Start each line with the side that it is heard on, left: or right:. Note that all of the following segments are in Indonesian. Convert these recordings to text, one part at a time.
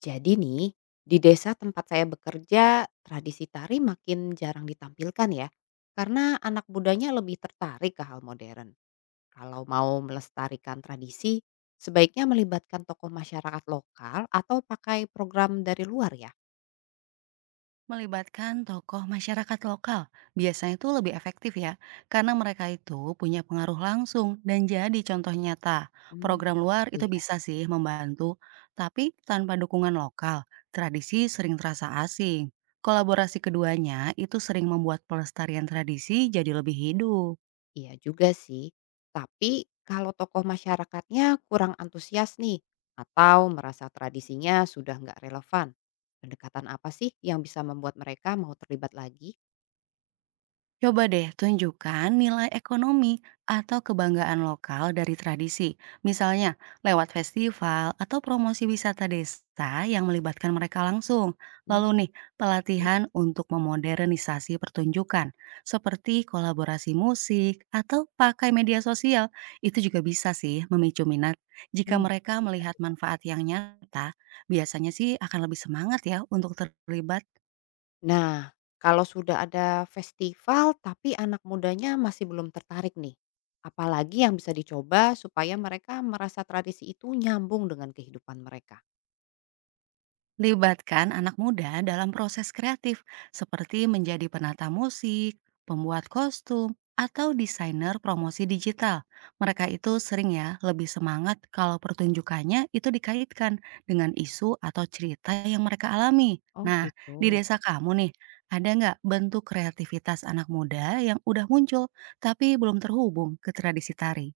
left: Jadi nih, di desa tempat saya bekerja, tradisi tari makin jarang ditampilkan ya. Karena anak mudanya lebih tertarik ke hal modern. Kalau mau melestarikan tradisi, sebaiknya melibatkan tokoh masyarakat lokal atau pakai program dari luar ya.
right: Melibatkan tokoh masyarakat lokal biasanya itu lebih efektif ya, karena mereka itu punya pengaruh langsung dan jadi contoh nyata.
left: Hmm,
right: Program luar
left: gitu
right: itu
left: ya.
right: bisa sih membantu, tapi tanpa dukungan lokal, tradisi sering terasa asing. Kolaborasi keduanya itu sering membuat pelestarian tradisi jadi lebih hidup.
left: Iya juga sih. Tapi kalau tokoh masyarakatnya kurang antusias nih, atau merasa tradisinya sudah nggak relevan, pendekatan apa sih yang bisa membuat mereka mau terlibat lagi?
right: Coba deh tunjukkan nilai ekonomi atau kebanggaan lokal dari tradisi, misalnya lewat festival atau promosi wisata desa yang melibatkan mereka langsung. Lalu nih,
left: Oke.
right: pelatihan untuk memodernisasi pertunjukan, seperti kolaborasi musik atau pakai media sosial, itu juga bisa sih memicu minat. Jika
left: Mmm.
right: mereka
left: Bisa
right: melihat
left: bisa.
right: manfaat yang nyata, biasanya sih akan lebih semangat ya untuk terlibat.
left: Nah, kalau sudah ada festival tapi anak mudanya masih belum tertarik nih, apalagi yang bisa dicoba supaya mereka merasa tradisi itu nyambung dengan kehidupan mereka?
right: Libatkan anak muda dalam proses kreatif, seperti menjadi penata musik, pembuat kostum, atau desainer promosi digital. Mereka itu sering ya lebih semangat kalau pertunjukannya itu dikaitkan dengan isu atau cerita yang mereka alami.
left: Oh,
right: Nah, di
left: gitu.
right: desa kamu nih, ada nggak bentuk kreativitas anak muda yang udah muncul tapi belum terhubung ke tradisi tari?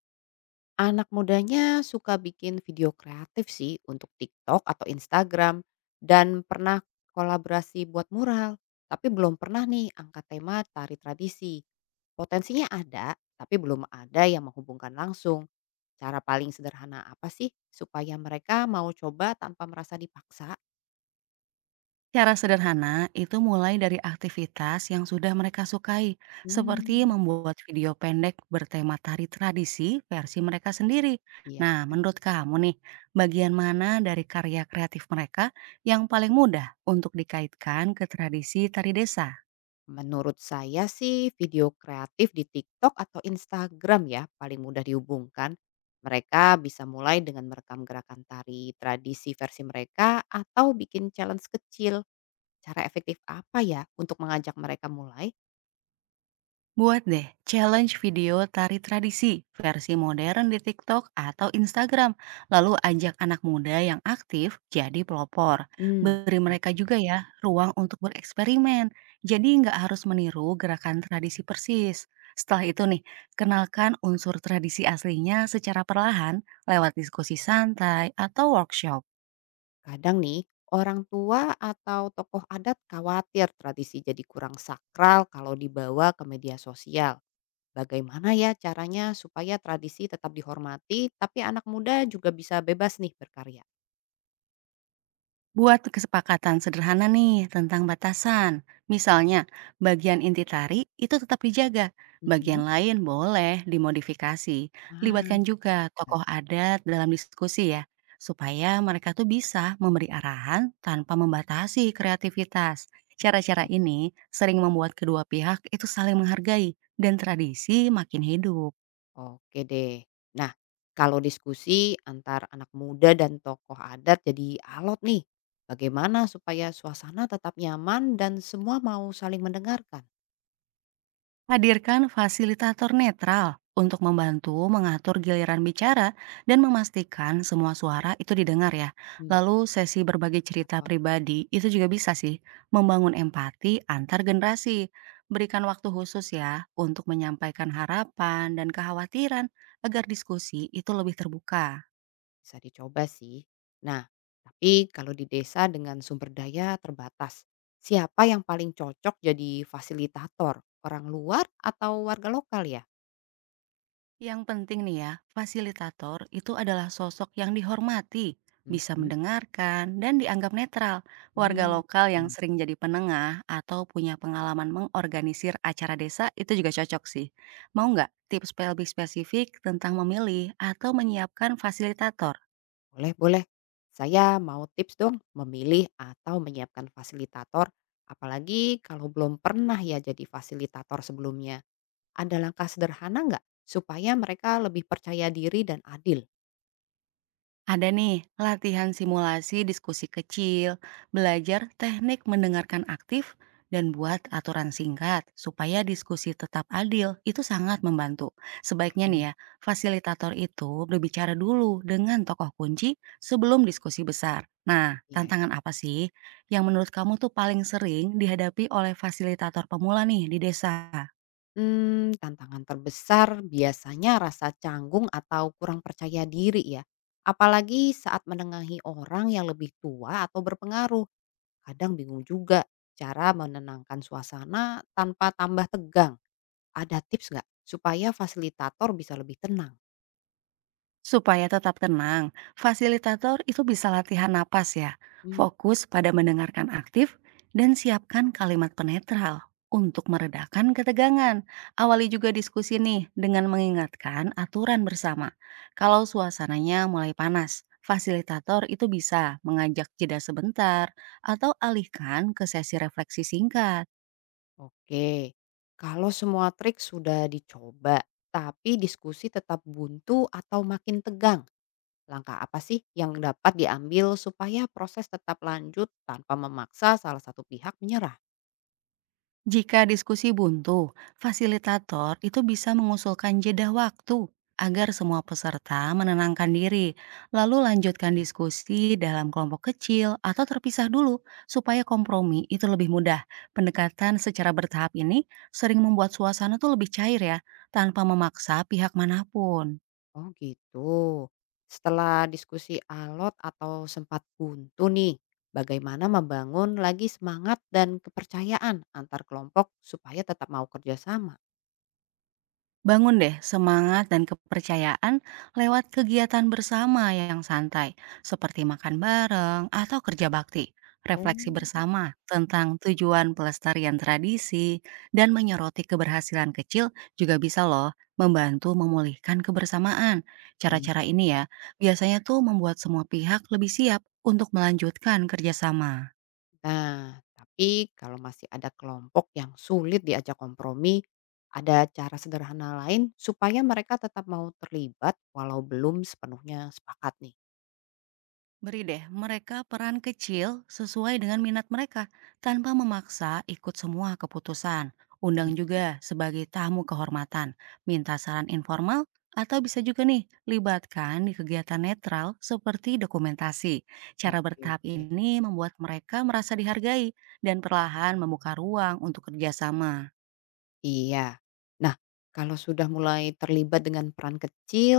left: Anak mudanya suka bikin video kreatif sih untuk TikTok atau Instagram dan pernah kolaborasi buat mural, tapi belum pernah nih angkat tema tari tradisi. Potensinya ada, tapi belum ada yang menghubungkan langsung. Cara paling sederhana apa sih supaya mereka mau coba tanpa merasa dipaksa?
right: Cara sederhana itu mulai dari aktivitas yang sudah mereka sukai, seperti
left: Hmm,
right: membuat video pendek bertema tari tradisi versi mereka sendiri.
left: iya.
right: Nah, menurut kamu nih, bagian mana dari karya kreatif mereka yang paling mudah untuk dikaitkan ke tradisi tari desa?
left: Menurut saya sih video kreatif di TikTok atau Instagram ya paling mudah dihubungkan. Mereka bisa mulai dengan merekam gerakan tari tradisi versi mereka atau bikin challenge kecil. Cara efektif apa ya untuk mengajak mereka mulai?
right: Buat deh challenge video tari tradisi versi modern di TikTok atau Instagram. Lalu ajak anak muda yang aktif jadi pelopor.
left: Hmm,
right: Beri
left: ya,
right: mereka juga ya ruang untuk bereksperimen. Jadi nggak harus meniru gerakan tradisi persis. Setelah itu nih, kenalkan unsur tradisi aslinya secara perlahan lewat diskusi santai atau workshop.
left: kadang nih orang tua atau tokoh adat khawatir tradisi jadi kurang sakral kalau dibawa ke media sosial. Bagaimana ya caranya supaya tradisi tetap dihormati, tapi anak muda juga bisa bebas nih berkarya?
right: Buat kesepakatan sederhana nih tentang batasan. Misalnya, bagian inti tari itu tetap dijaga,
left: Mhm.
right: bagian lain boleh dimodifikasi.
left: Ah,
right: Libatkan juga
left: nggak
right: tokoh adat dalam diskusi ya, supaya mereka tuh bisa memberi arahan tanpa membatasi kreativitas.
left: toko
right: Cara-cara
left: oke.
right: ini sering membuat kedua pihak itu saling menghargai dan tradisi makin hidup.
left: Oke deh. Nah, kalau diskusi antar anak muda dan tokoh adat jadi alot nih, bagaimana supaya suasana tetap nyaman dan semua mau saling mendengarkan?
right: Hadirkan fasilitator netral untuk membantu mengatur giliran bicara dan memastikan semua suara itu didengar ya.
left: Hmm,
right: Lalu sesi berbagi cerita
left: apa nih?
right: pribadi itu juga bisa sih membangun empati antar generasi. Berikan waktu khusus ya untuk menyampaikan harapan dan kekhawatiran agar diskusi itu lebih terbuka.
left: Bisa dicoba sih. Nah, tapi kalau di desa dengan sumber daya terbatas, siapa yang paling cocok jadi fasilitator? Orang luar atau warga lokal ya?
right: Yang penting nih ya, fasilitator itu adalah sosok yang dihormati, bisa
left: Mhm.
right: mendengarkan, dan dianggap netral. Warga
left: Hmm.
right: lokal yang
left: Hmm.
right: sering jadi penengah atau punya pengalaman mengorganisir acara desa itu juga cocok sih. Mau nggak tips lebih spesifik tentang memilih atau menyiapkan fasilitator?
left: Boleh, boleh. Saya mau tips dong memilih atau menyiapkan fasilitator. Apalagi kalau belum pernah ya jadi fasilitator sebelumnya. Ada langkah sederhana nggak supaya mereka lebih percaya diri dan adil?
right: Ada nih, latihan simulasi diskusi kecil, belajar teknik mendengarkan aktif, dan buat aturan singkat supaya diskusi tetap adil itu sangat membantu. Sebaiknya nih
left: Paham.
right: ya, fasilitator itu berbicara dulu dengan tokoh kunci sebelum diskusi besar. Nah,
left: Iya.
right: tantangan apa sih yang menurut kamu tuh paling sering dihadapi oleh fasilitator pemula nih di desa?
left: Tantangan terbesar biasanya rasa canggung atau kurang percaya diri ya. Apalagi saat menengahi orang yang lebih tua atau berpengaruh. Kadang bingung juga cara menenangkan suasana tanpa tambah tegang. Ada tips nggak supaya fasilitator bisa lebih tenang?
right: Supaya tetap tenang, fasilitator itu bisa latihan napas ya,
left: Hmm,
right: fokus pada mendengarkan aktif, dan siapkan kalimat penetral untuk meredakan ketegangan. Awali juga diskusi nih dengan mengingatkan aturan bersama. Kalau suasananya mulai panas, fasilitator itu bisa mengajak jeda sebentar atau alihkan ke sesi refleksi singkat.
left: oke. Kalau semua trik sudah dicoba, tapi diskusi tetap buntu atau makin tegang, langkah apa sih yang dapat diambil supaya proses tetap lanjut tanpa memaksa salah satu pihak menyerah?
right: Jika diskusi buntu, fasilitator itu bisa mengusulkan jeda waktu agar semua peserta menenangkan diri, lalu lanjutkan diskusi dalam kelompok kecil atau terpisah dulu supaya kompromi itu lebih mudah. Pendekatan secara bertahap ini sering membuat suasana tuh lebih cair ya, tanpa memaksa pihak manapun.
left: Oh, gitu. Setelah diskusi alot atau sempat buntu nih, bagaimana membangun lagi semangat dan kepercayaan antar kelompok supaya tetap mau kerjasama?
right: Bangun deh semangat dan kepercayaan lewat kegiatan bersama yang santai, seperti makan bareng atau kerja bakti.
left: Oh,
right: Refleksi bersama tentang tujuan pelestarian tradisi dan menyoroti keberhasilan kecil juga bisa loh membantu memulihkan kebersamaan.
left: benar.
right: Cara-cara ini ya biasanya tuh membuat semua pihak lebih siap untuk melanjutkan kerjasama.
left: Nah, tapi kalau masih ada kelompok yang sulit diajak kompromi, ada cara sederhana lain supaya mereka tetap mau terlibat walau belum sepenuhnya sepakat nih.
right: Beri deh mereka peran kecil sesuai dengan minat mereka, tanpa memaksa ikut semua keputusan. Undang
left: Terus?
right: juga sebagai tamu kehormatan, minta saran informal, atau bisa juga nih libatkan di kegiatan netral seperti dokumentasi. Cara
left: Oke
right: bertahap
left: oke.
right: ini membuat mereka merasa dihargai dan perlahan membuka ruang untuk kerjasama.
left: Iya. Nah, kalau sudah mulai terlibat dengan peran kecil,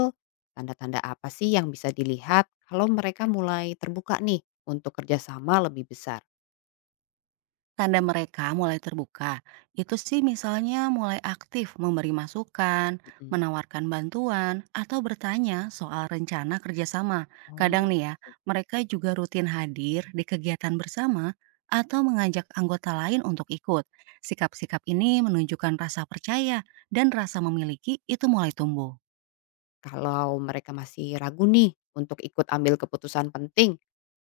left: tanda-tanda apa sih yang bisa dilihat kalau mereka mulai terbuka nih untuk kerjasama lebih besar?
right: Tanda mereka mulai terbuka, itu sih misalnya mulai aktif memberi masukan,
left: Mhm.
right: menawarkan bantuan, atau bertanya soal rencana kerjasama. Kadang
left: Oh.
right: nih ya, mereka juga rutin hadir di kegiatan bersama atau mengajak anggota lain untuk ikut. Sikap-sikap ini menunjukkan rasa percaya dan rasa memiliki itu mulai tumbuh.
left: Kalau mereka masih ragu nih untuk ikut ambil keputusan penting,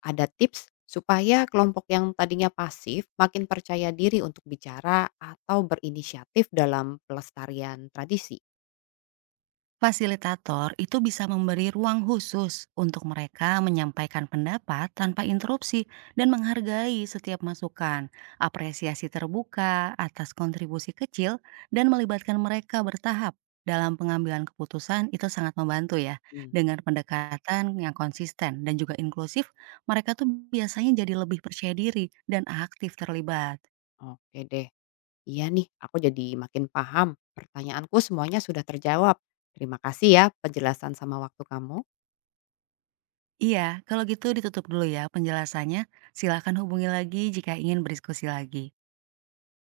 left: ada tips supaya kelompok yang tadinya pasif makin percaya diri untuk bicara atau berinisiatif dalam pelestarian tradisi?
right: Fasilitator itu bisa memberi ruang khusus untuk mereka menyampaikan pendapat tanpa interupsi dan menghargai setiap masukan, apresiasi terbuka atas kontribusi kecil, dan melibatkan mereka bertahap dalam pengambilan keputusan itu sangat membantu ya.
left: Mmm,
right: Dengan pendekatan yang konsisten dan juga inklusif, mereka tuh biasanya jadi lebih percaya diri dan aktif terlibat.
left: oke deh. Iya nih, aku jadi makin paham. Pertanyaanku semuanya sudah terjawab. Terima kasih ya penjelasan sama waktu kamu.
right: Iya, kalau gitu ditutup dulu ya penjelasannya. Silakan hubungi lagi jika ingin berdiskusi lagi.